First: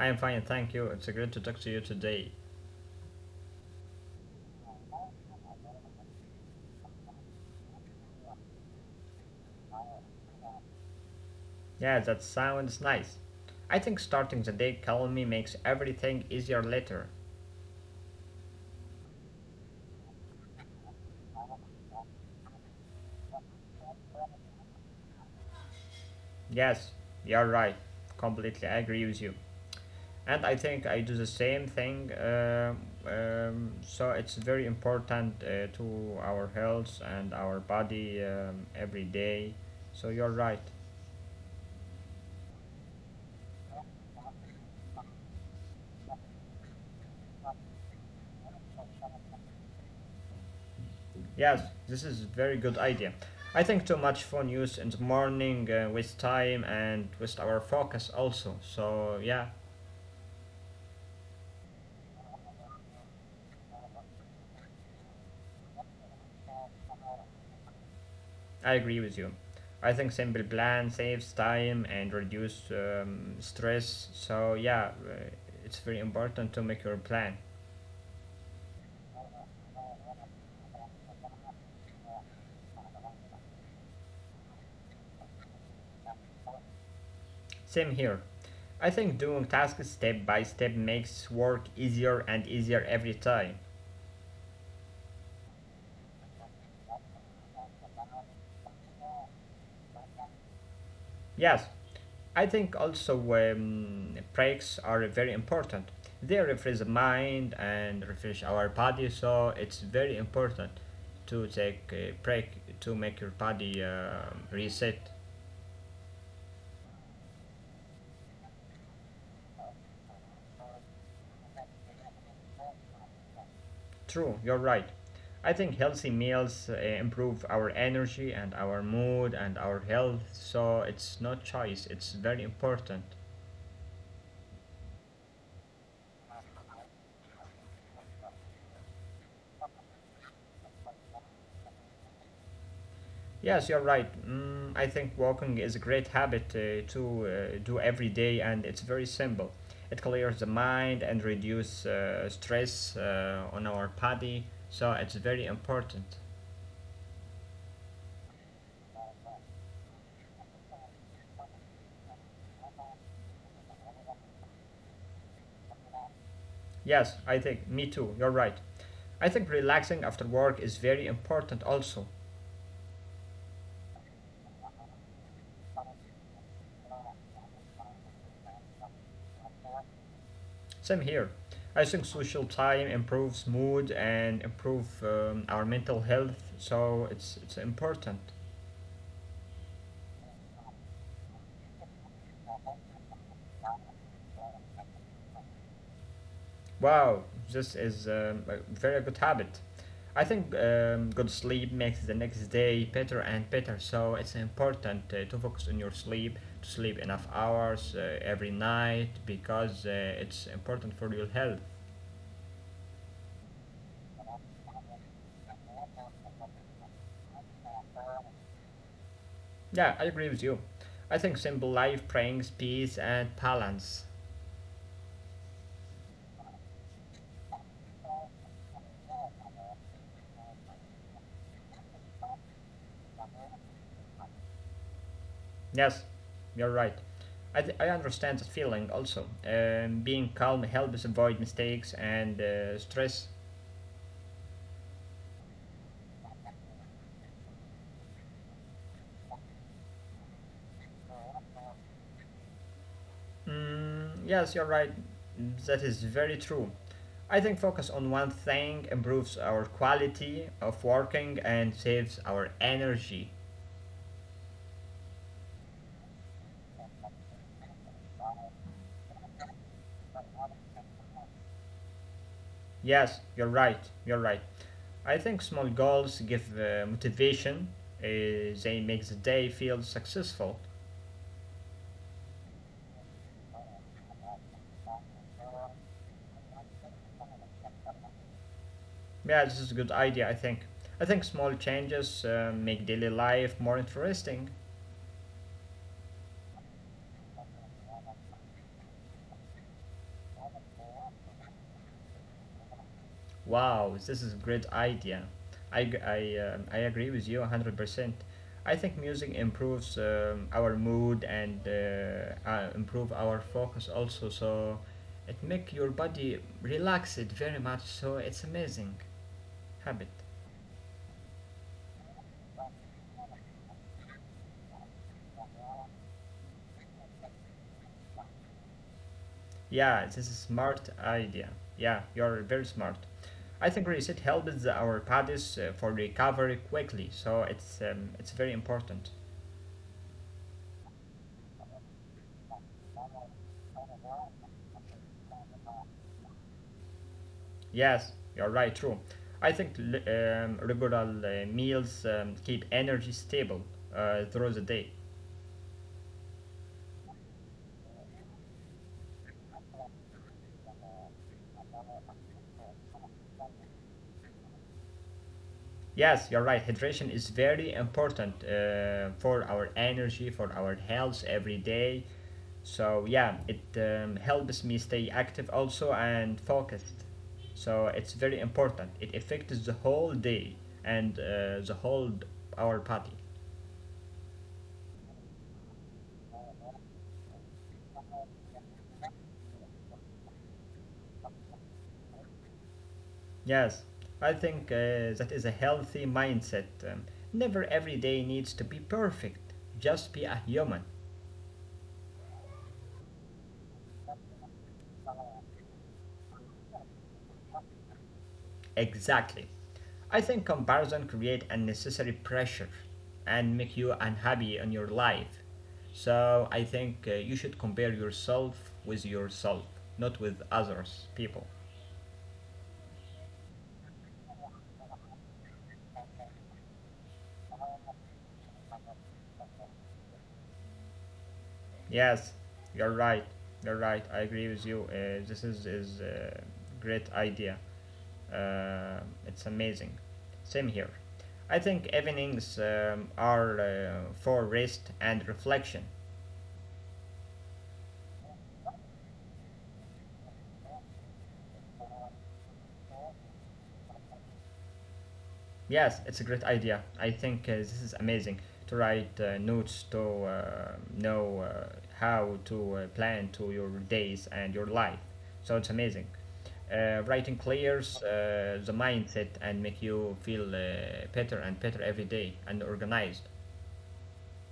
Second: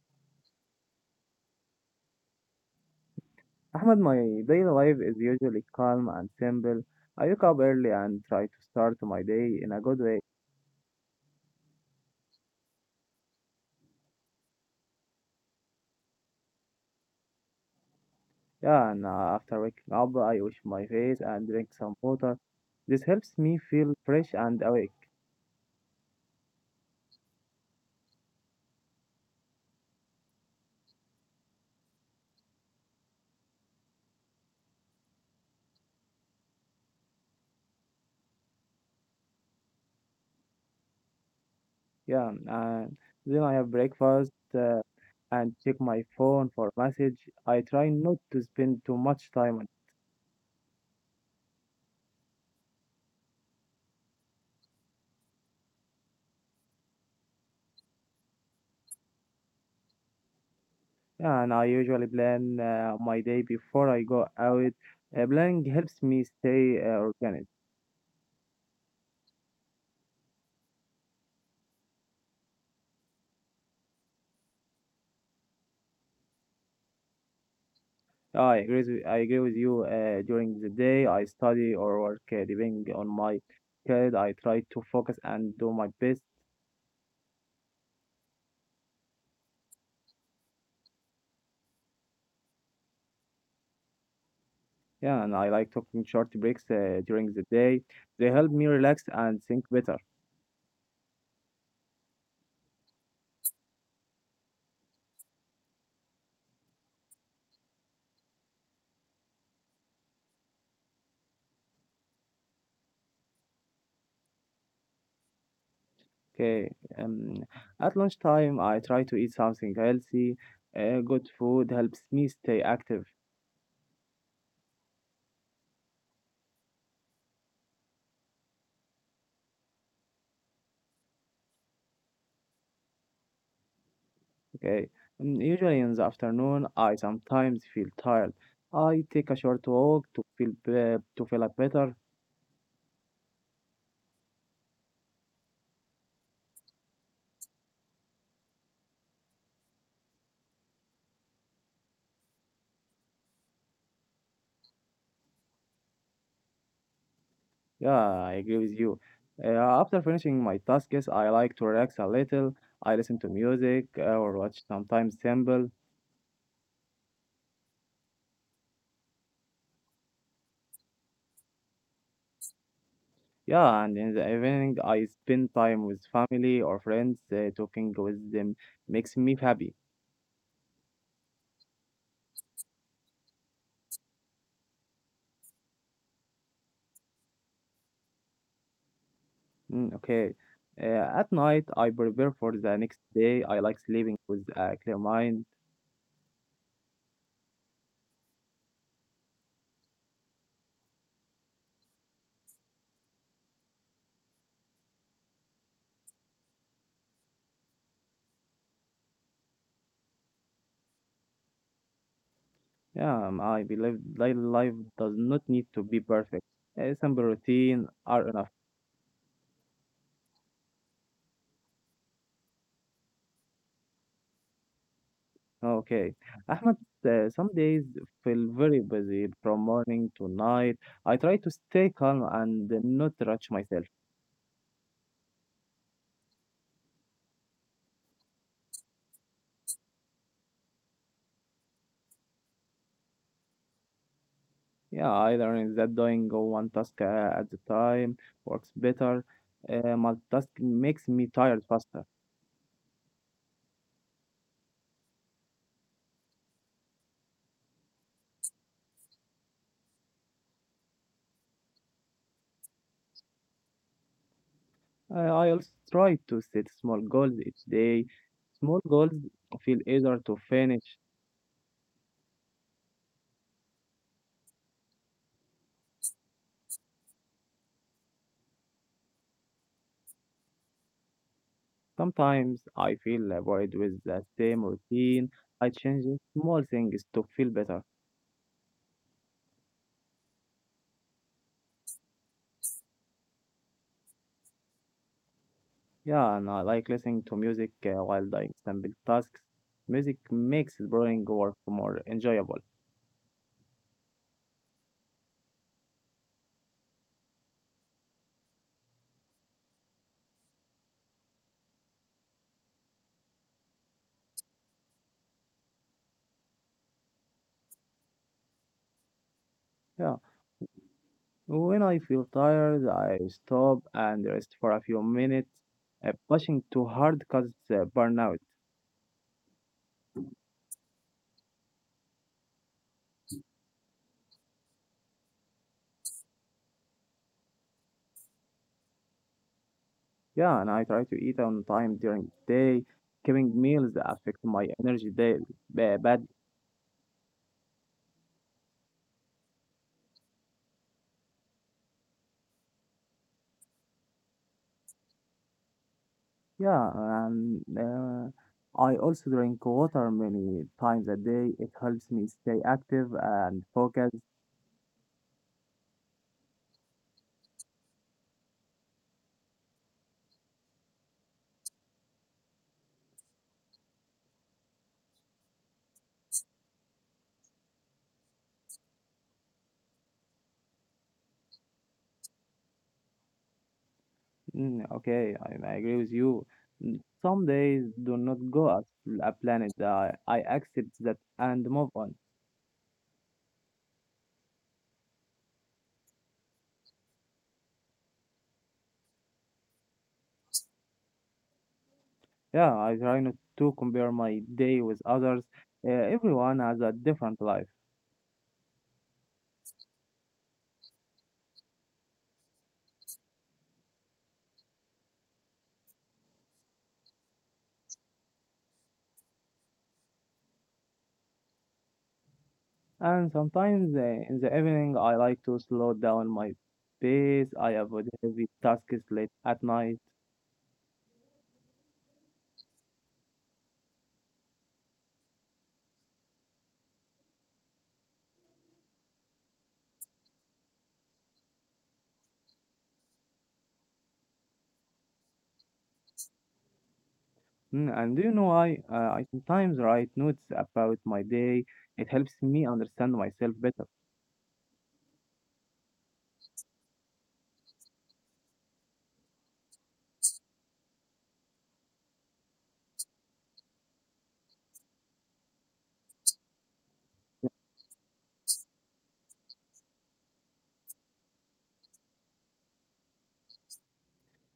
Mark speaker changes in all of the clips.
Speaker 1: I am fine, thank you. It's great to talk to you today.
Speaker 2: Ahmed, my daily life is usually calm and simple. I wake up early and try to start my day in a good way.
Speaker 1: Yeah, that sounds nice. I think starting the day calmly makes everything easier later.
Speaker 2: Yeah, and after waking up, I wash my face and drink some water. This helps me feel fresh and awake.
Speaker 1: Yes, you're right. Completely agree with you. And I think I do the same thing. So it's very important to our health and our body every day. So you're right.
Speaker 2: Yeah, and then I have breakfast uh, and check my phone for message. I try not to spend too much time on.
Speaker 1: Yes, this is very good idea. I think too much phone use in the morning with time and with our focus also. So yeah,
Speaker 2: Yeah, and I usually plan my day before I go out. Planning helps me stay organized.
Speaker 1: I agree with you. I think simple plan saves time and reduce stress. So yeah, it's very important to make your plan.
Speaker 2: I agree with you. During the day, I study or work, depending on my schedule. I try to focus and do my best.
Speaker 1: Same here. I think doing tasks step by step makes work easier and easier every time.
Speaker 2: Yeah, and I like taking short breaks during the day. They help me relax and think better.
Speaker 1: Yes, I think also breaks are very important. They refresh the mind and refresh our body, so it's very important to take a break to make your body reset.
Speaker 2: Okay. Um, at lunchtime, I try to eat something healthy. Good food helps me stay active.
Speaker 1: True, you're right. I think healthy meals improve our energy and our mood and our health, so it's not choice, it's very important.
Speaker 2: Okay. Mm, usually in the afternoon, I sometimes feel tired. I take a short walk to feel better.
Speaker 1: Yes, you're right. Mm, I think walking is a great habit to do every day, and it's very simple. It clears the mind and reduce stress on our body, so it's very important.
Speaker 2: Yeah, I agree with you. Uh, after finishing my tasks, I like to relax a little. I listen to music or watch sometimes simple.
Speaker 1: Yes, I think me too. You're right. I think relaxing after work is very important also.
Speaker 2: Yeah, and in the evening, I spend time with family or friends. Talking with them makes me happy.
Speaker 1: Same here. I think social time improves mood and improve our mental health, so it's important.
Speaker 2: Mm, okay. At night, I prepare for the next day. I like sleeping with a clear mind.
Speaker 1: Wow, this is a very good habit. I think good sleep makes the next day better and better, so it's important to focus on your sleep, to sleep enough hours every night because it's important for your health.
Speaker 2: Yeah, I believe life does not need to be perfect. A simple routine are enough.
Speaker 1: Yeah, I agree with you. I think simple life brings peace and balance.
Speaker 2: Okay. Ahmed, some days feel very busy from morning to night. I try to stay calm and not rush myself.
Speaker 1: Yes, you're right. I understand that feeling also. Being calm helps avoid mistakes and stress.
Speaker 2: Yeah, I learned that doing one task at a time works better. Multitasking makes me tired faster.
Speaker 1: Mm, yes, you're right. That is very true. I think focus on one thing improves our quality of working and saves our energy.
Speaker 2: I also try to set small goals each day. Small goals feel easier to finish.
Speaker 1: Yes, you're right. You're right. I think small goals give motivation. Uh, they make the day feel successful.
Speaker 2: Sometimes I feel bored with the same routine. I change small things to feel better.
Speaker 1: Yeah, this is a good idea, I think small changes make daily life more interesting.
Speaker 2: Yeah, and I like listening to music while doing simple tasks. Music makes boring work more enjoyable.
Speaker 1: Wow, this is a great idea. I agree with you 100%. I think music improves our mood and improve our focus also. So it make your body relax it very much. So it's amazing
Speaker 2: Yeah,
Speaker 1: habit.
Speaker 2: when I feel tired, I stop and rest for a few minutes. Pushing too hard causes burnout.
Speaker 1: Yeah, this is smart idea. Yeah, you're very smart. I think reset helps our bodies for recovery quickly. So it's very important.
Speaker 2: Yeah, and I try to eat on time during the day. Skipping meals affect my energy day bad.
Speaker 1: Yes, you're right, true. I think regular meals keep energy stable through the day.
Speaker 2: Yeah, and I also drink water many times a day. It helps me stay active and focused.
Speaker 1: Yes, you're right. Hydration is very important for our energy, for our health every day. So, yeah, it helps me stay active also and focused. So, it's very important. It affects the whole day and the whole our body.
Speaker 2: Mm, okay, I agree with you. Mm, some days do not go as a planet. I accept that and move on.
Speaker 1: Yes, I think that is a healthy mindset. Never every day needs to be perfect. Just be a human.
Speaker 2: Yeah, I try not to compare my day with others. Everyone has a different life.
Speaker 1: Exactly. I think comparison create unnecessary pressure and make you unhappy in your life. So I think you should compare yourself with yourself, not with others people.
Speaker 2: And sometimes in the evening, I like to slow down my pace. I avoid heavy tasks late at night.
Speaker 1: Yes, you're right. You're right. I agree with you. This is great idea. Uh, it's amazing. Same here. I think evenings are for rest and reflection.
Speaker 2: Mm, and do you know, I sometimes write notes about my day. It helps me understand myself better.
Speaker 1: Yes, it's a great idea. I think this is amazing to write notes to know how to plan to your days and your life. So it's amazing. Writing clears the mindset and make you feel better and better every day and organized.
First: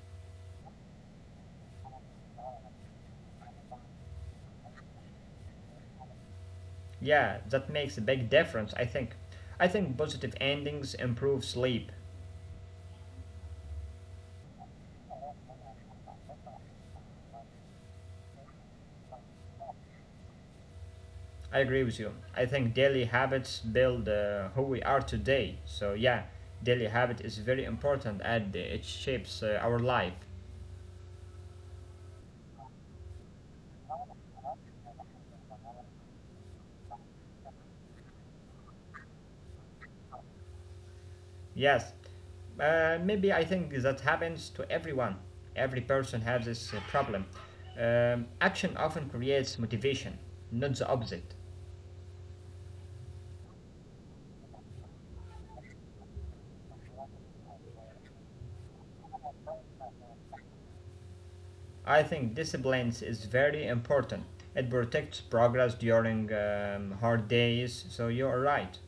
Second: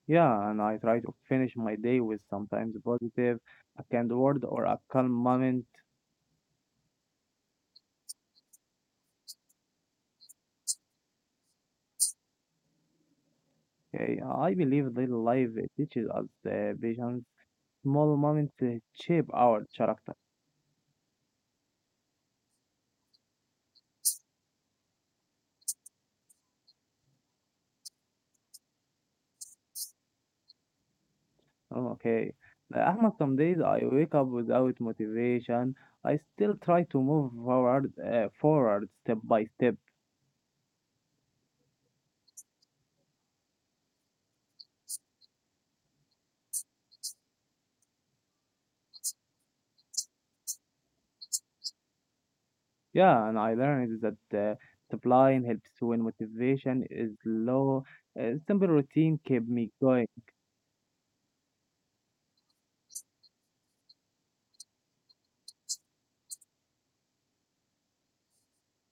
Speaker 2: Yeah, and I try to finish my day with sometimes positive, a kind word or a calm moment.
Speaker 1: Yeah, that makes a big difference, I think. I think positive endings improve sleep.
Speaker 2: Okay, I believe that life teaches us the vision. Small moments shape our character.
Speaker 1: I agree with you. I think daily habits build who we are today. So, yeah, daily habit is very important and it shapes our life.
Speaker 2: Oh, okay. Ahmad, some days I wake up without motivation. I still try to move forward, forward step by step.
Speaker 1: Yes, maybe I think that happens to everyone. Every person has this problem. Action often creates motivation, not the opposite.
Speaker 2: Yeah, and I learned that supplying helps when motivation is low. Simple routine kept me going.
Speaker 1: I think disciplines is very important. It protects progress during hard days, so you're right.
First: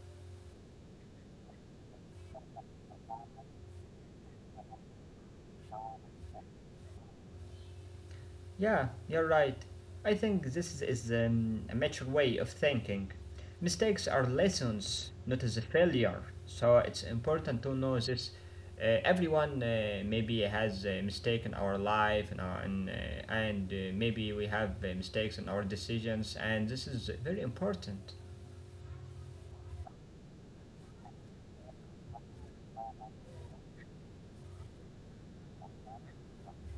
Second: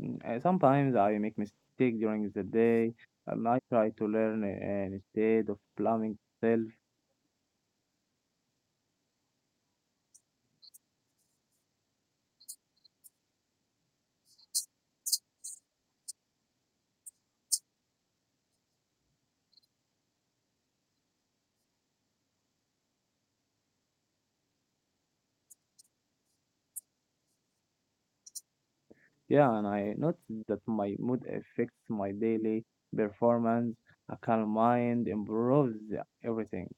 Speaker 2: Mm, sometimes I make mistakes during the day, and I try to learn instead of blaming myself.
Speaker 1: Yeah, you're right. I think this is a mature way of thinking. Mistakes are lessons, not as a failure. So it's important to know this. Everyone maybe has a mistake in our life, and maybe we have mistakes in our decisions, and this is very important.
Speaker 2: Yeah, and I notice that my mood affects my daily performance. A calm mind improves everything.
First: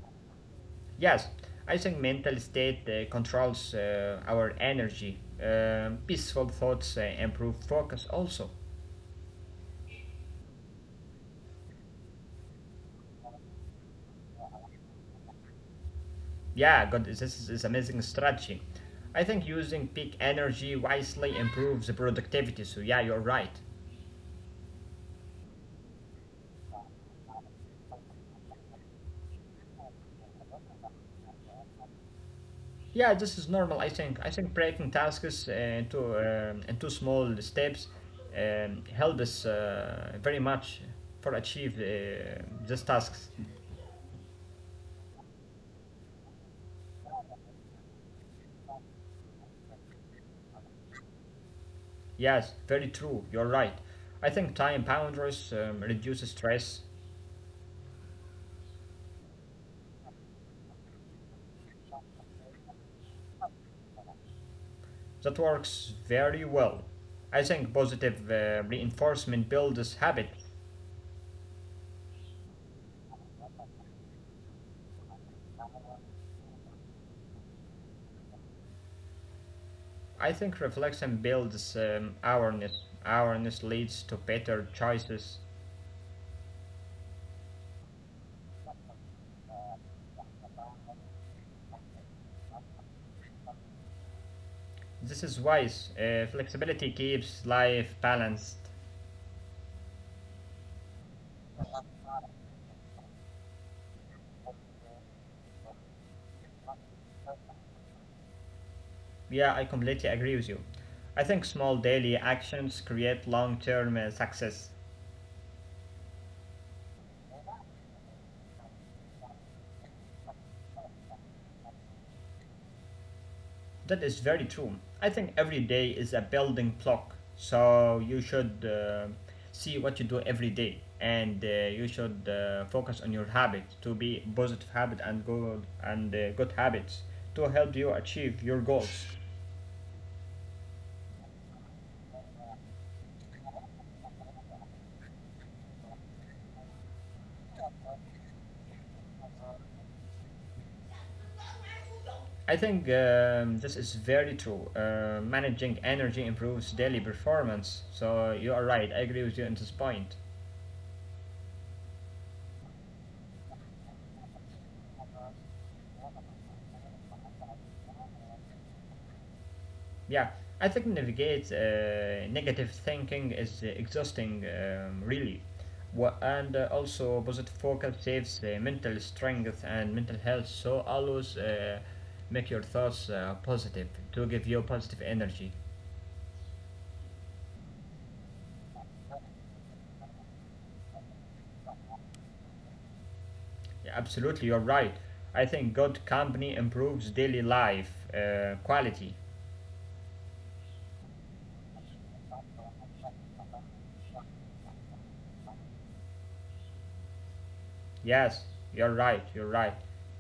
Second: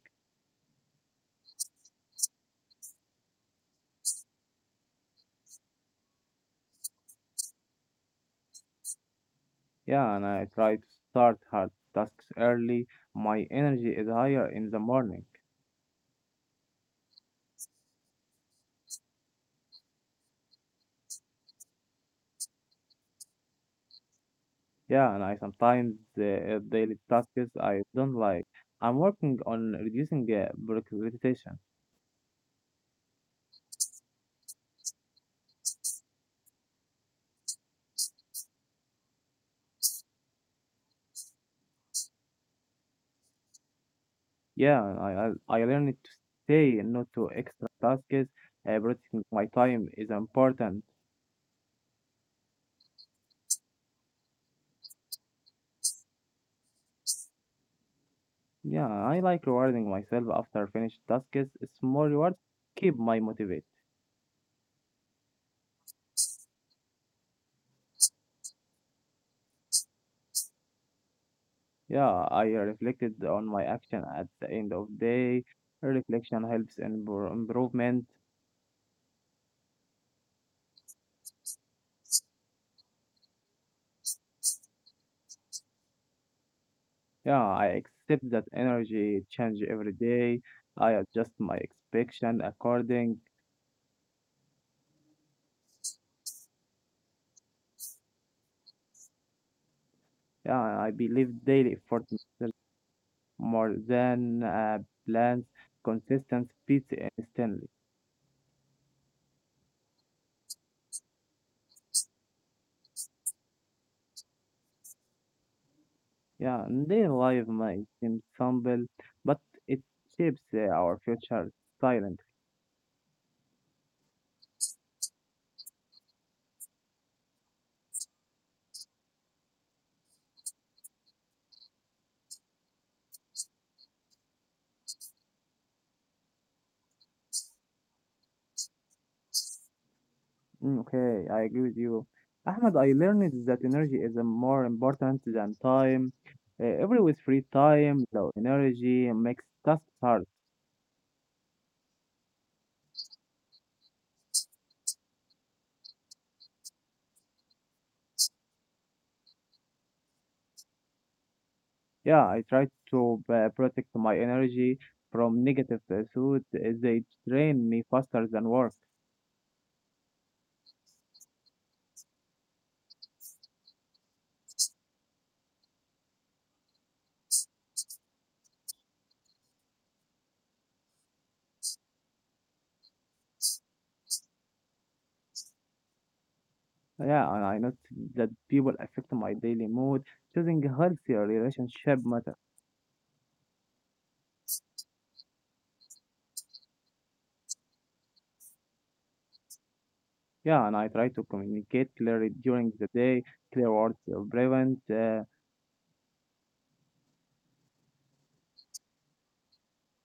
Speaker 1: Yes, I think mental state controls our energy. Peaceful thoughts improve focus also.
Speaker 2: Yeah, and I try to start hard tasks early. My energy is higher in the morning.
Speaker 1: Yeah, God, this is amazing strategy. I think using peak energy wisely improves the productivity. So yeah, you're right.
Speaker 2: Yeah, and I sometimes daily tasks I don't like. I'm working on reducing procrastination.
Speaker 1: Yeah, this is normal. I think breaking tasks into small steps help us very much for achieve these tasks.
Speaker 2: Yeah, I learned to say no to extra tasks. Protecting my time is important.
Speaker 1: Yes, very true, you're right. I think time boundaries reduce stress.
Speaker 2: Yeah, I like rewarding myself after finished tasks. Small rewards keep my motivate.
Speaker 1: That works very well. I think positive reinforcement builds habit.
Speaker 2: Yeah, I reflected on my action at the end of day. Reflection helps in improvement.
Speaker 1: I think reflection builds awareness. Awareness leads to better choices.
Speaker 2: Yeah, I accept that energy change every day. I adjust my expectation according.
Speaker 1: This is wise. Flexibility keeps life balanced.
Speaker 2: Yeah, I believe daily effort more than plans, consistent beats instantly.
Speaker 1: Yeah, I completely agree with you. I think small daily actions create long term success.
Speaker 2: Yeah, and daily life might seem simple, but it shapes our future silently.
Speaker 1: That is very true. I think every day is a building block, so you should see what you do every day, and you should focus on your habits to be positive habit and good habits to help you achieve your goals.
Speaker 2: Mm, okay, I agree with you. Ahmed, I learned that energy is more important than time. Every with free time, low energy makes tasks hard.
Speaker 1: I think this is very true. Managing energy improves daily performance. So you are right. I agree with you on this point.
Speaker 2: Yeah, I try to protect my energy from negative thoughts. Uh, they drain me faster than work.
Speaker 1: Yeah, I think navigate negative thinking is exhausting, really. And also, positive focus saves mental strength and mental health. So always make your thoughts positive to give you positive energy.
Speaker 2: Yeah, and I noticed that people affect my daily mood. Choosing a healthier relationship matter.
Speaker 1: Yeah, absolutely, you're right. I think good company improves daily life quality.
Speaker 2: Yeah, and I try to communicate clearly during the day, clear words prevent.
Speaker 1: Yes, you're right, you're right.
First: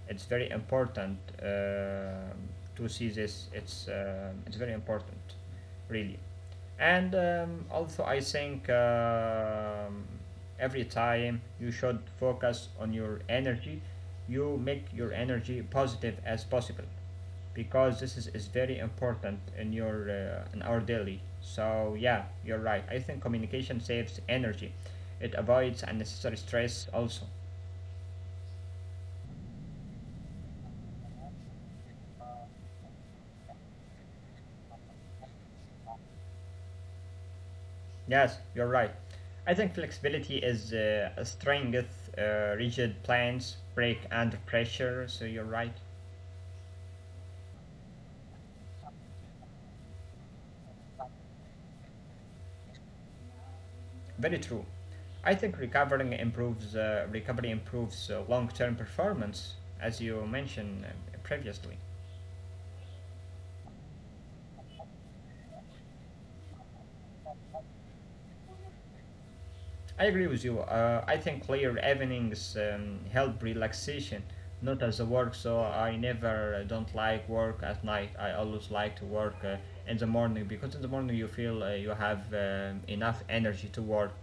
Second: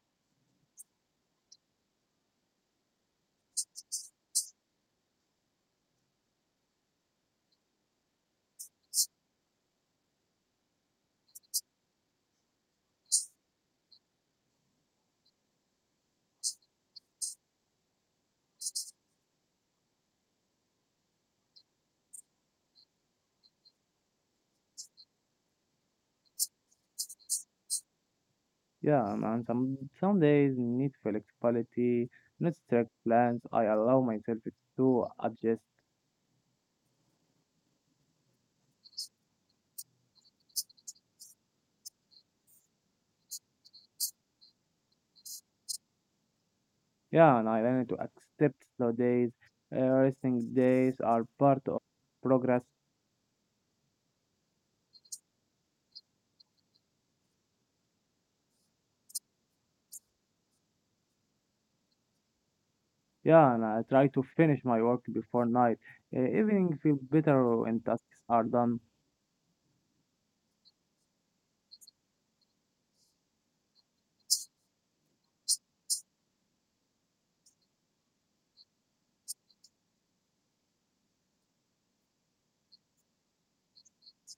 Speaker 1: It's very important to see this. It's very important, really. And also, I think every time you should focus on your energy. You make your energy positive as possible, because this is very important in your in our daily. So yeah, you're right. I think communication saves energy. It avoids unnecessary stress also.
Speaker 2: Yeah, and some days need flexibility, not strict plans. I allow myself to adjust.
Speaker 1: Yes, you're right. I think flexibility is a strength. Rigid plans break under pressure, so you're right.
Speaker 2: Yeah, and I learn to accept slow days. Resting days are part of progress.
Speaker 1: Very true. I think recovering improves recovery improves long-term performance, as you mentioned previously.
Speaker 2: Yeah, and I try to finish my work before night. Evening feel better when tasks are done.
Speaker 1: I agree with you. I think clear evenings help relaxation, not as a work. So I never don't like work at night. I always like to work in the morning because in the morning you feel you have enough energy to work.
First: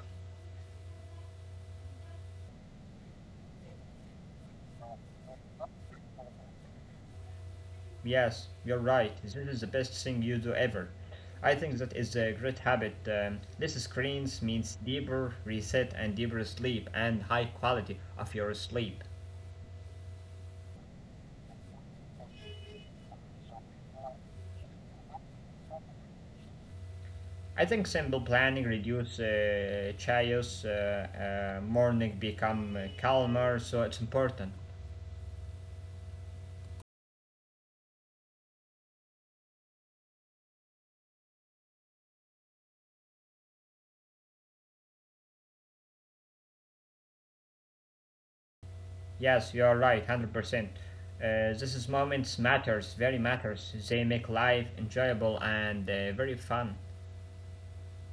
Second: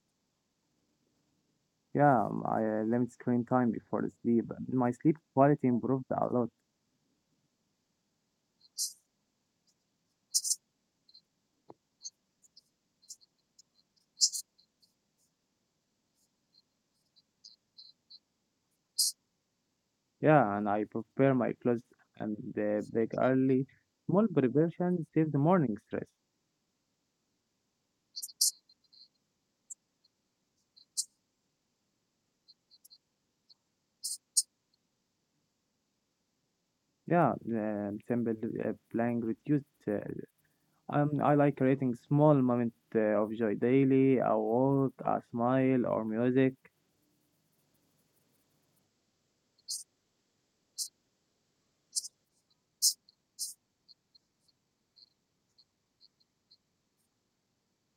Speaker 2: Yeah, I limit screen time before sleep. My sleep quality improved a lot.
Speaker 1: Yes, you're right. This is the best thing you do ever. I think that is a great habit. Less screens means deeper reset and deeper sleep and high quality of your sleep.
Speaker 2: Yeah, and I prepare my clothes and bake early. Small preparation saves the morning stress.
Speaker 1: I think simple planning reduces chaos, morning become calmer, so it's important.
Speaker 2: Yeah, um, simple planning reduced. I like creating small moment of joy daily, a walk, a smile, or music.
Speaker 1: Yes, you are right, 100%. This is moments matters, very matters. They make life enjoyable and very fun.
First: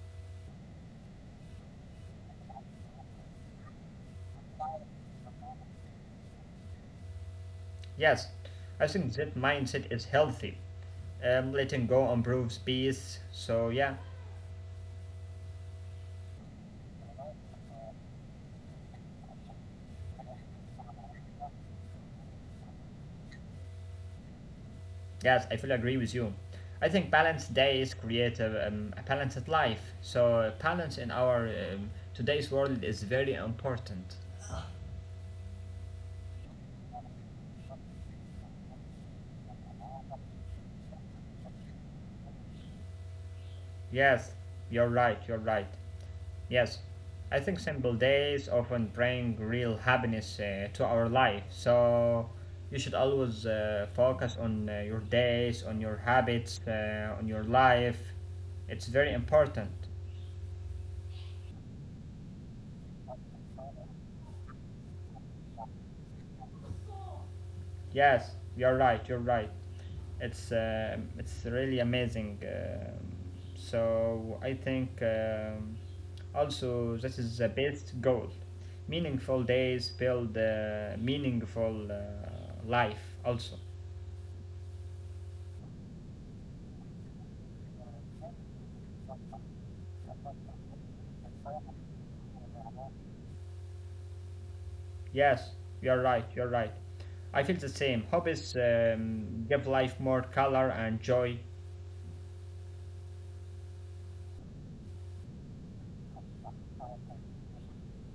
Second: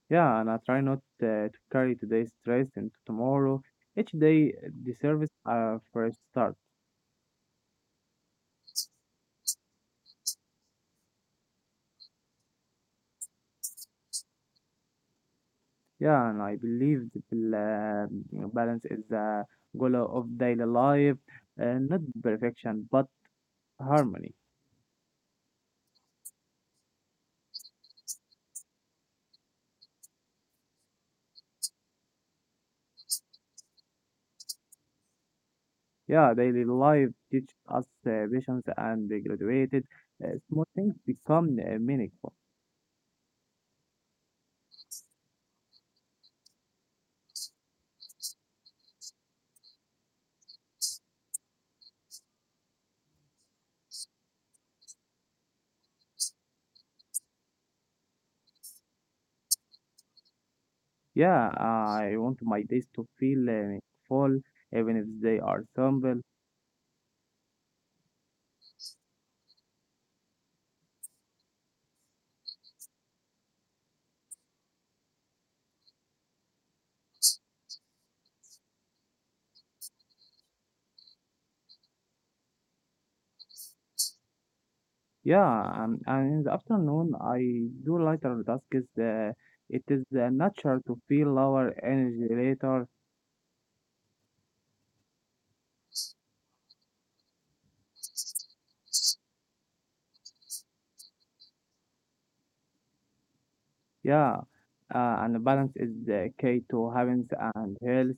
Speaker 2: Yeah, and I try not to carry today's stress into tomorrow. Each day deserves a fresh start.
Speaker 1: Yes, I think that mindset is healthy. Letting go improves peace, so yeah.
Speaker 2: Yeah, and I believe that balance is the goal of daily life, not perfection, but harmony.
Speaker 1: Yes, I fully agree with you. I think balanced days create a balanced life. So balance in our today's world is very important.
Speaker 2: Yeah, daily life teaches us patience and they graduated. Small things become meaningful.
Speaker 1: Yes, you're right. You're right. Yes, I think simple days often bring real happiness to our life. So you should always focus on your days, on your habits, on your life. It's very important.
Speaker 2: Yeah, I want my days to feel meaningful, even if they are simple.
Speaker 1: Yes, you're right. You're right. It's really amazing. So I think also this is the best goal. Meaningful days build meaningful life also.
Speaker 2: Yeah, and in the afternoon, I do lighter tasks. It is natural to feel lower energy later.
Speaker 1: Yes, you're right. You're right. I feel the same. Hobbies give life more color and joy.
Speaker 2: Yeah, and balance is the key to happiness and health.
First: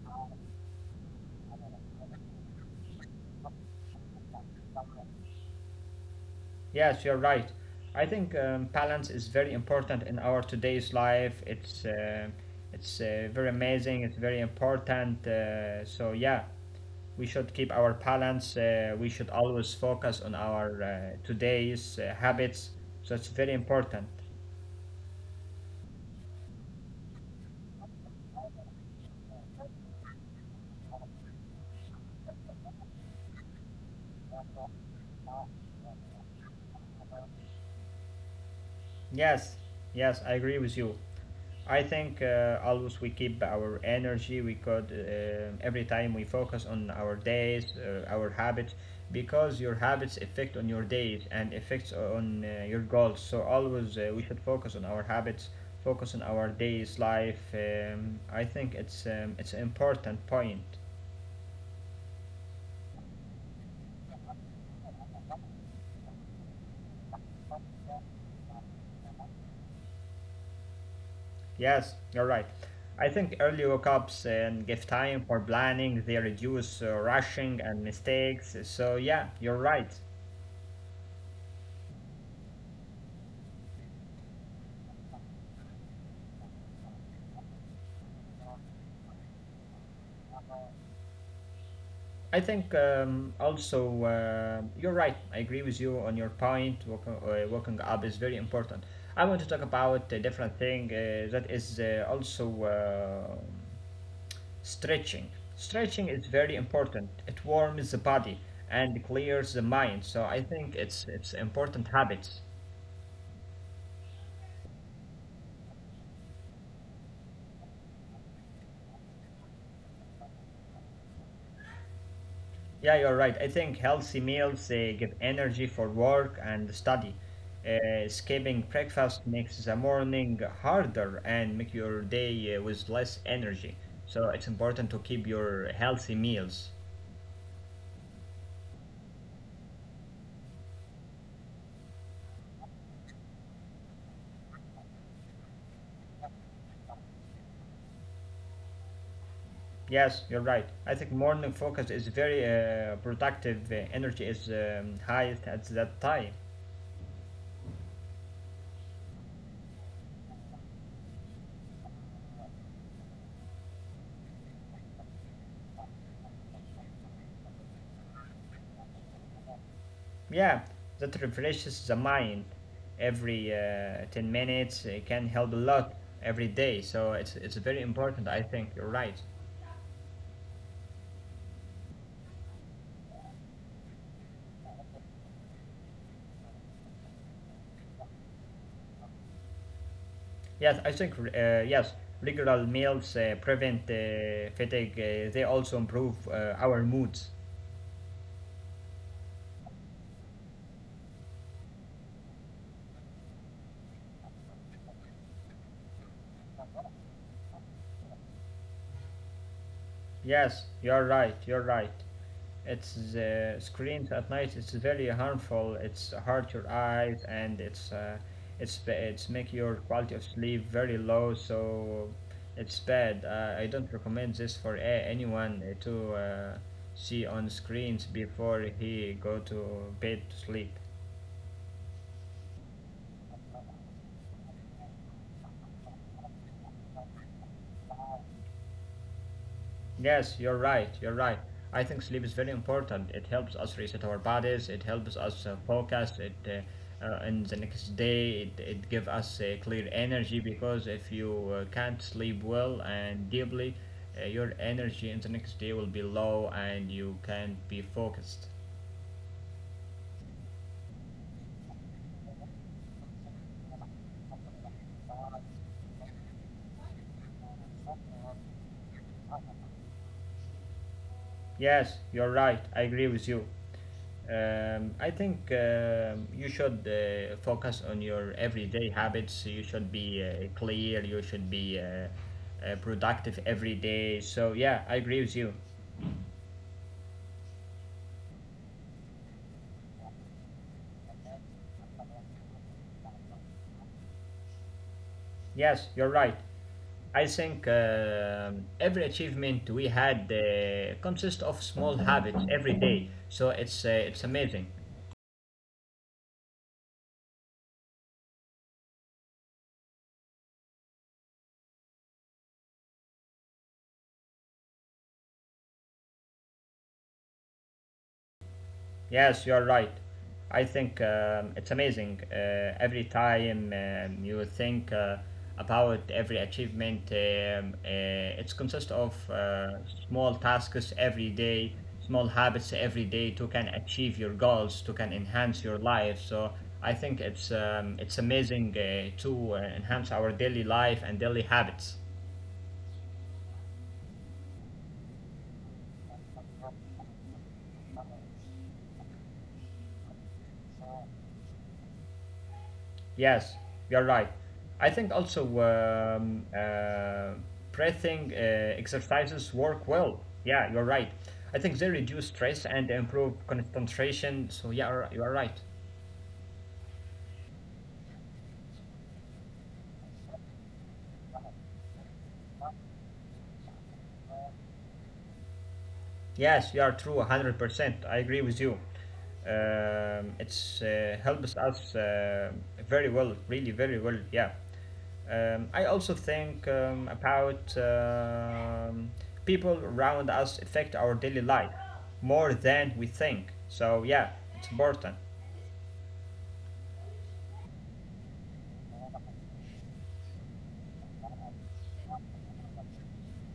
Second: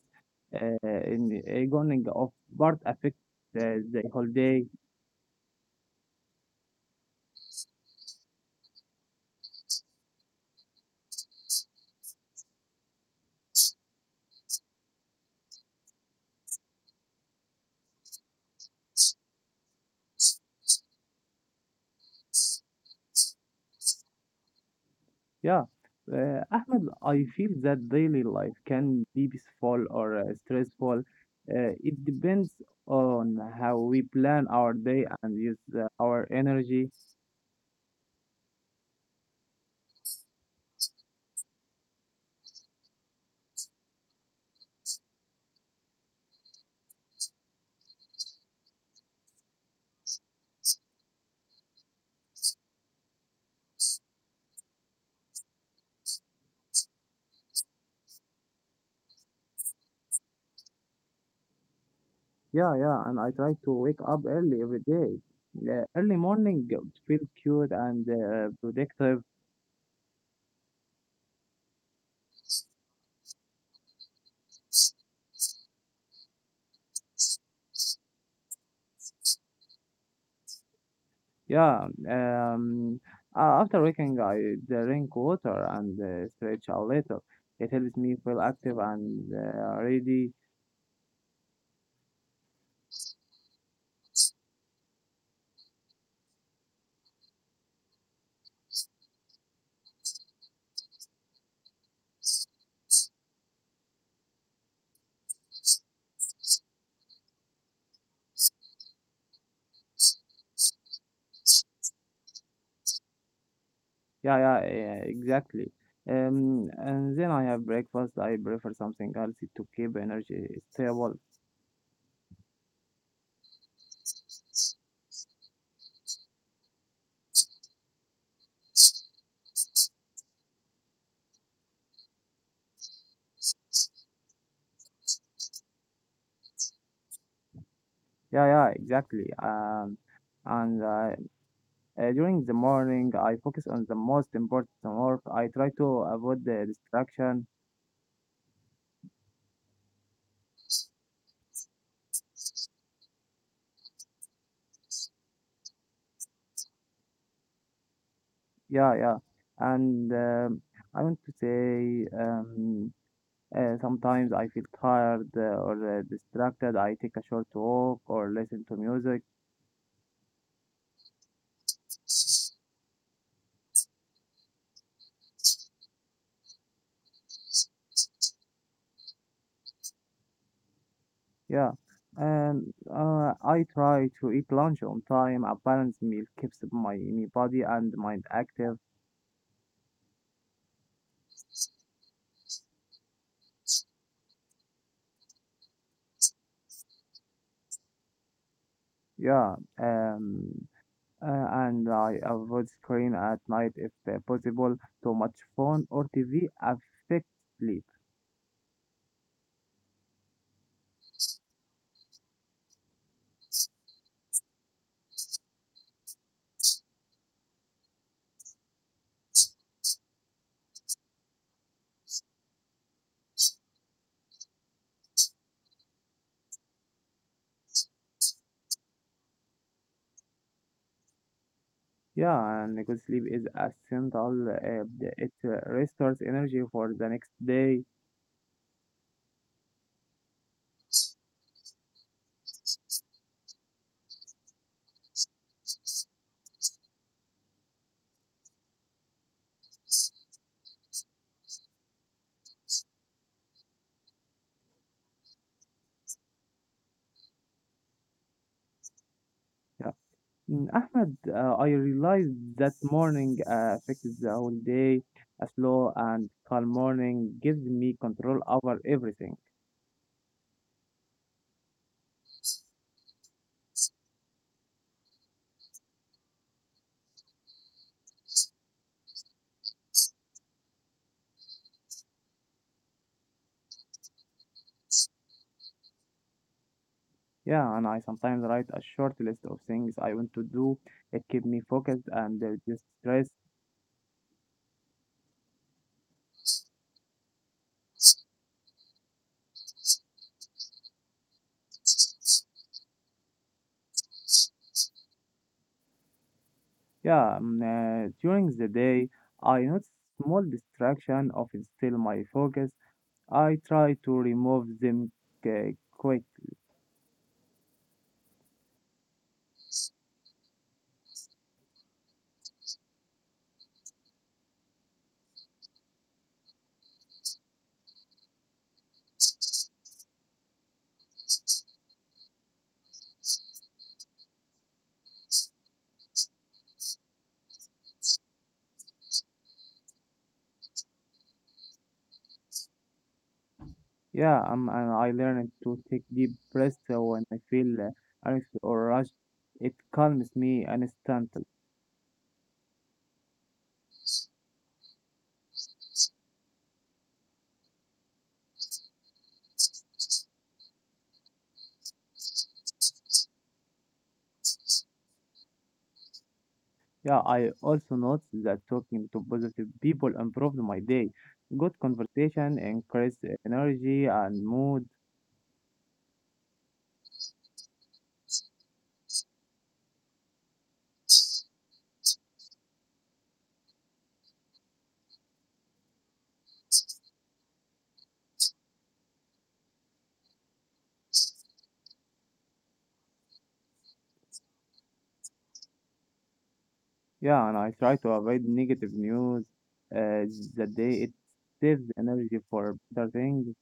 Speaker 2: In the going of part affects the whole day.
Speaker 1: Yes, you're right. I think balance is very important in our today's life. It's very amazing. It's very important. So yeah, we should keep our balance. We should always focus on our today's habits. So it's very important.
Speaker 2: Yeah, Ahmed, I feel that daily life can be peaceful or stressful. It depends on how we plan our day and use our energy.
Speaker 1: Yes, yes, I agree with you. I think always we keep our energy. We could every time we focus on our days, our habits, because your habits affect on your days and affects on your goals. So always we should focus on our habits, focus on our days life. I think it's an important point.
Speaker 2: Yeah, and I try to wake up early every day. Early morning feels cute and productive.
Speaker 1: Yes, you're right. I think early wake-ups and give time for planning. They reduce rushing and mistakes. So yeah, you're right.
Speaker 2: Yeah. After waking, I drink water and stretch a little. It helps me feel active and ready.
Speaker 1: I think also you're right. I agree with you on your point. Walking, walking up is very important. I want to talk about a different thing that is also stretching. Stretching is very important. It warms the body and clears the mind. So I think it's important habits.
Speaker 2: Yeah, exactly. And then I have breakfast. I prefer something healthy to keep energy stable.
Speaker 1: Yeah, you're right. I think healthy meals they give energy for work and study. Skipping breakfast makes the morning harder and make your day with less energy. So it's important to keep your healthy meals.
Speaker 2: Yeah, exactly. And during the morning, I focus on the most important work. I try to avoid the distraction.
Speaker 1: Yes, you're right. I think morning focus is very productive. Energy is highest at that time.
Speaker 2: Yeah. And I want to say. Sometimes I feel tired or distracted. I take a short walk or listen to music.
Speaker 1: Yeah, that refreshes the mind every 10 minutes. It can help a lot every day. So it's very important, I think. You're right.
Speaker 2: Yeah. And I try to eat lunch on time. A balanced meal keeps my body and mind active.
Speaker 1: Yes, I think, yes, regular meals prevent fatigue. They also improve our moods.
Speaker 2: Yeah. Um, and I avoid screen at night if possible. Too much phone or TV affects sleep.
Speaker 1: Yes, you're right. You're right. It's the screens at night. It's very harmful. It's hurt your eyes and it's make your quality of sleep very low. So it's bad. I don't recommend this for anyone to see on screens before he go to bed to sleep.
Speaker 2: Yeah, and good sleep is essential. It restores energy for the next day.
Speaker 1: Yes, you're right. I think sleep is very important. It helps us reset our bodies, it helps us focus it in the next day, it gives us clear energy because if you can't sleep well and deeply, your energy in the next day will be low and you can't be focused.
Speaker 2: Yeah. Mm, Ahmed, I realized that morning affected the whole day. A slow and calm morning gives me control over everything.
Speaker 1: Yes, you're right. I agree with you. I think you should focus on your everyday habits. You should be clear. You should be productive every day. So, yeah, I agree with you.
Speaker 2: Yeah, and I sometimes write a short list of things I want to do. It keeps me focused and reduces stress.
Speaker 1: Yes, you're right. I think every achievement we had consists of small habits every day. So, it's amazing.
Speaker 2: Yeah, mm, during the day, I notice small distraction often steal my focus. I try to remove them uh, quickly.
Speaker 1: Yes, you're right. I think it's amazing. Every time you think about every achievement, it's consists of small tasks every day, small habits every day to can achieve your goals, to can enhance your life. So I think it's amazing to enhance our daily life and daily habits.
Speaker 2: Yeah, and I learned to take deep breaths when I feel anxious or rushed. It calms me instantly.
Speaker 1: Yes, you're right. I think also breathing exercises work well. Yeah, you're right. I think they reduce stress and improve concentration. So yeah, you're right.
Speaker 2: Yeah, I also noticed that talking to positive people improved my day. Good conversation increased energy and mood.
Speaker 1: Yes, you are true, 100%. I agree with you. It's helps us very well, really very well. Yeah. I also think about people around us affect our daily life more than we think. So yeah, it's important.
Speaker 2: Yeah, and I try to avoid negative news uh, the day. It saves energy for better things.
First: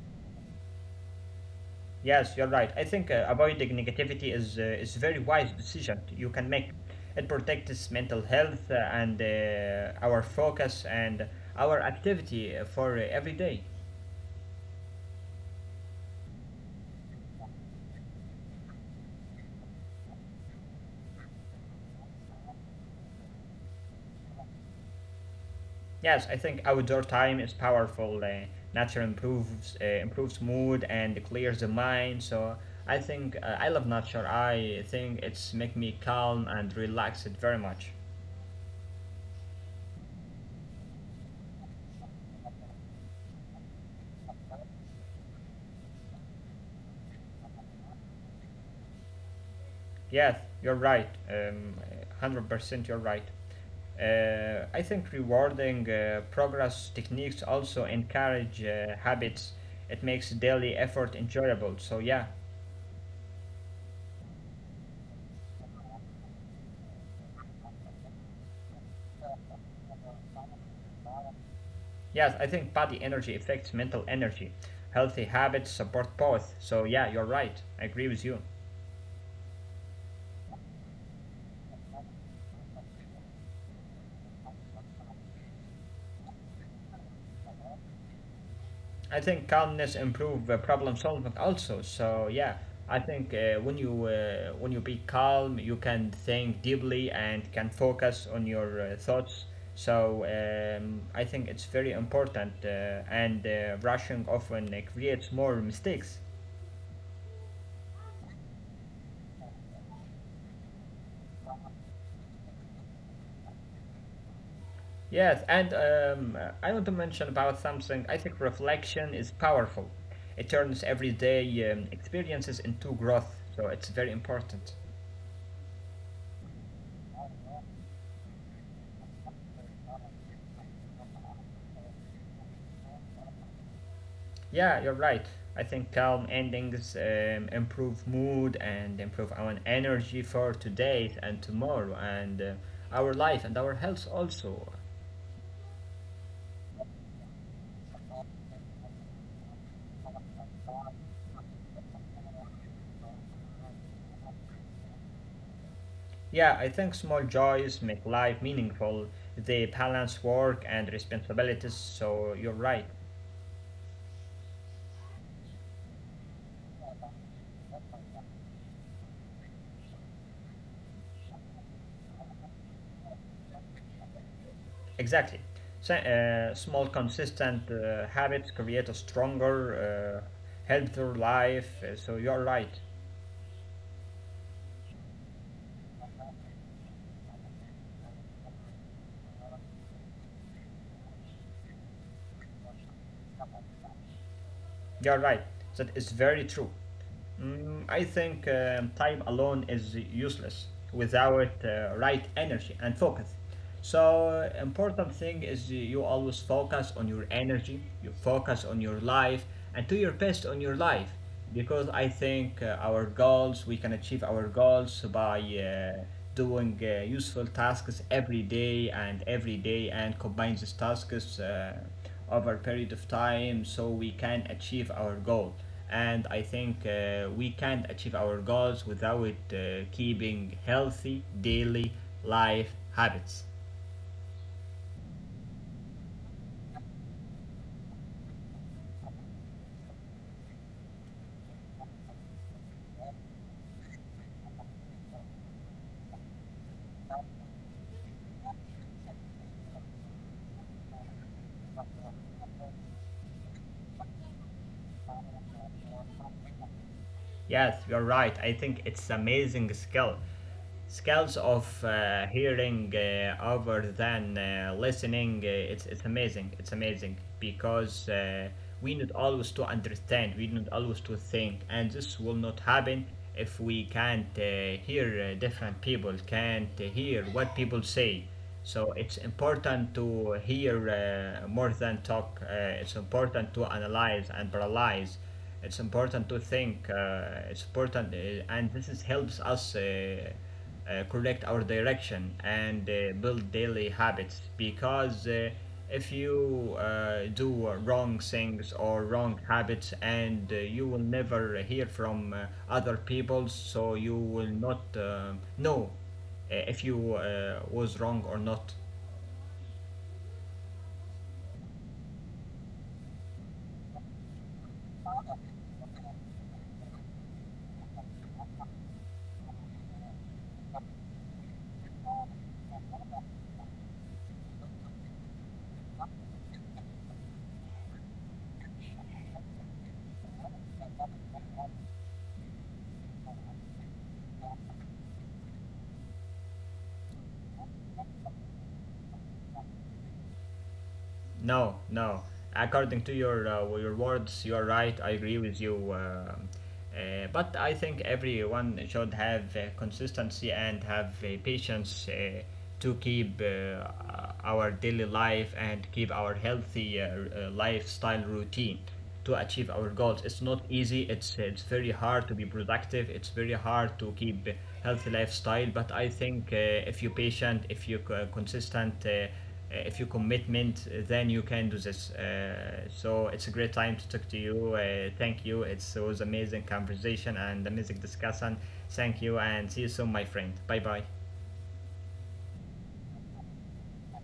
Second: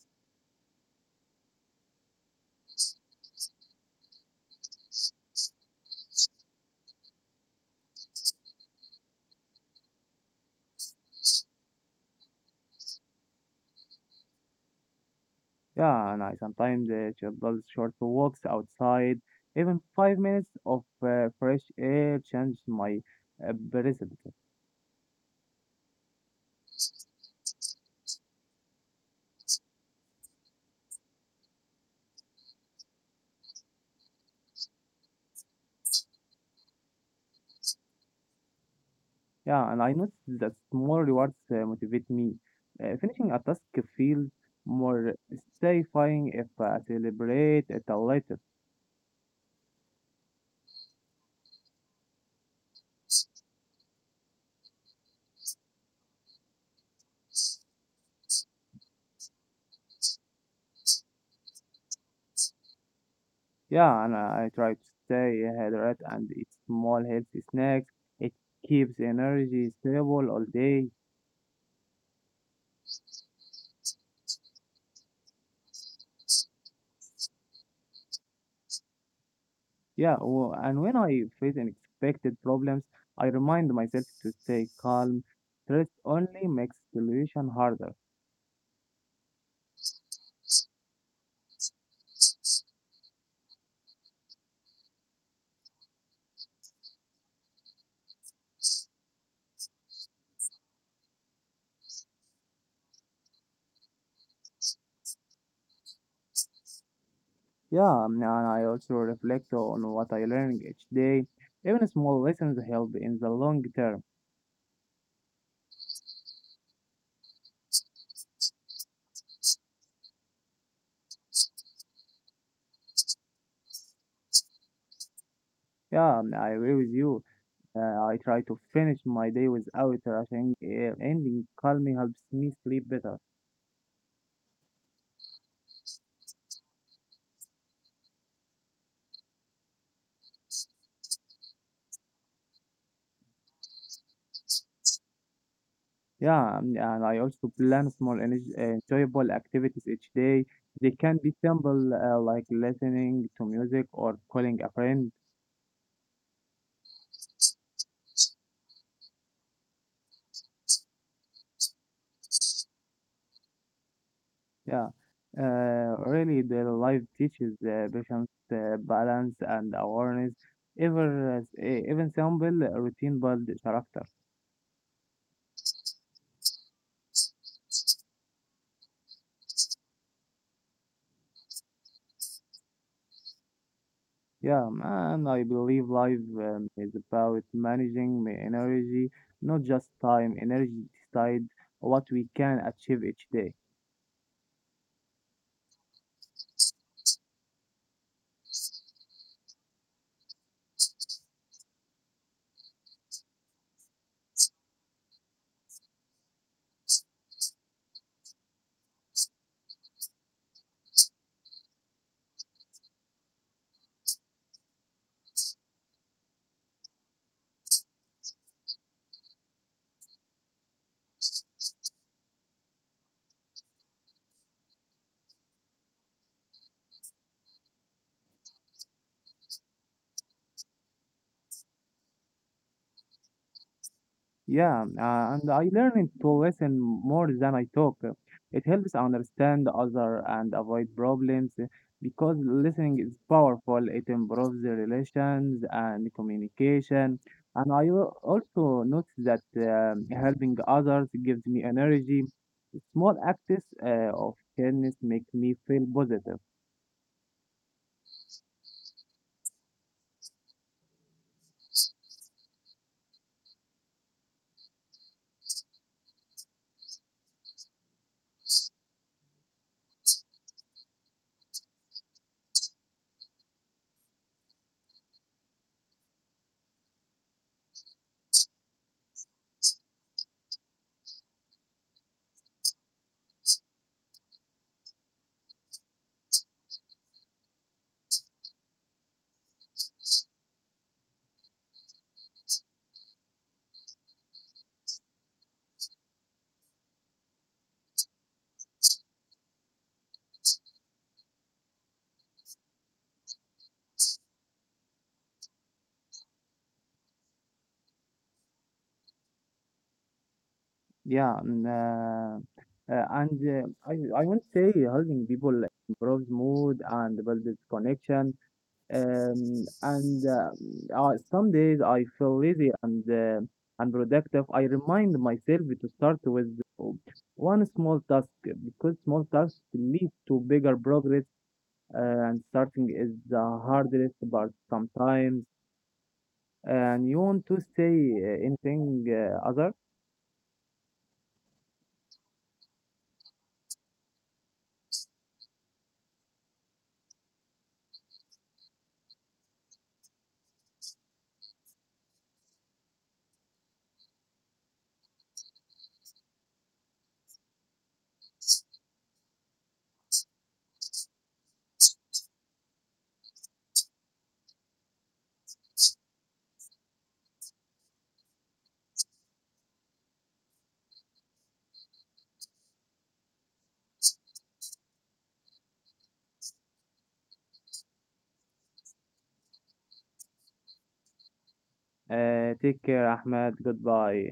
Speaker 1: Yes, you're right. I think avoiding negativity is a very wise decision you can make. It protects mental health and our focus and our activity for every day.
Speaker 2: Yeah, and I sometimes just short walks outside. Even 5 minutes of fresh air changes my present.
Speaker 1: Yes, I think outdoor time is powerful. Nature improves improves mood and clears the mind. So I think I love nature. I think it's make me calm and relaxed very much.
Speaker 2: Yeah, and I notice that small rewards motivate me. Finishing a task feels more satisfying if I celebrate it later.
Speaker 1: Yes, you're right. 100% you're right. I think rewarding progress techniques also encourage habits. It makes daily effort enjoyable. So, yeah.
Speaker 2: Yeah, and I try to stay hydrated and eat small healthy snacks. It keeps energy stable all day.
Speaker 1: Yes, I think body energy affects mental energy. Healthy habits support both. So, yeah, you're right. I agree with you.
Speaker 2: Yeah, well, and when I face unexpected problems, I remind myself to stay calm. Stress only makes solution harder.
Speaker 1: I think calmness improve problem solving also. So yeah, I think when you be calm, you can think deeply and can focus on your thoughts. So I think it's very important, and rushing often creates more mistakes.
Speaker 2: Yeah, and I also reflect on what I learn each day. Even small lessons help in the long term.
Speaker 1: Yes, and I want to mention about something. I think reflection is powerful. It turns everyday experiences into growth, so it's very important.
Speaker 2: Yeah, I agree with you. I try to finish my day without rushing. Ending calmly helps me sleep better.
Speaker 1: Yeah, you're right. I think calm endings improve mood and improve our energy for today and tomorrow and our life and our health also.
Speaker 2: Yeah, and I also plan small energy, enjoyable activities each day. They can be simple, like listening to music or calling a friend.
Speaker 1: Yeah, I think small joys make life meaningful. They balance work and responsibilities, so you're right.
Speaker 2: Yeah, really, the life teaches patience, balance, and awareness. Even simple routine build character.
Speaker 1: Exactly. So, small, consistent habits create a stronger, healthier life, so you're right.
Speaker 2: Yeah, and I believe life is about managing my energy, not just time. Energy decide what we can achieve each day.
Speaker 1: You're right. That is very true. I think time alone is useless without right energy and focus. So important thing is you always focus on your energy, you focus on your life, and do your best on your life. Because I think our goals, we can achieve our goals by doing useful tasks every day, and combine these tasks over a period of time so we can achieve our goal and I think we can not achieve our goals without keeping healthy daily life habits.
Speaker 2: Yeah, and I learned to listen more than I talk. It helps understand other and avoid problems because listening is powerful. It improves the relations and communication. And I also notice that helping others gives me energy. Small acts of kindness make me feel positive.
Speaker 1: Yes, you're right. I think it's amazing skill. Skills of hearing other than listening it's amazing because we need always to understand we need always to think and this will not happen if we can't hear different people can't hear what people say so it's important to hear more than talk it's important to analyze and paralyze it's important to think it's important and this is helps us correct our direction and build daily habits because if you do wrong things or wrong habits and you will never hear from other people so you will not know if you was wrong or not.
Speaker 2: Yeah, and uh, I I won't say helping people improves mood and builds connection. And some days I feel lazy and unproductive. I remind myself to start with one small task because small tasks lead to bigger progress. Uh, and starting is the hardest part sometimes. And you want to say anything other?
Speaker 1: No, no. According to your words, you are right. I agree with you. But I think everyone should have consistency and have patience to keep our daily life and keep our healthy lifestyle routine to achieve our goals. It's not easy. It's very hard to be productive. It's very hard to keep healthy lifestyle. But I think if you're patient, if you're consistent. If you commitment then you can do this so it's a great time to talk to you thank you it was amazing conversation and amazing discussion thank you and see you soon my friend bye bye
Speaker 2: Take care, Ahmed. Goodbye.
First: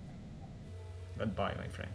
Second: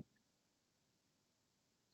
Speaker 1: goodbye my friend.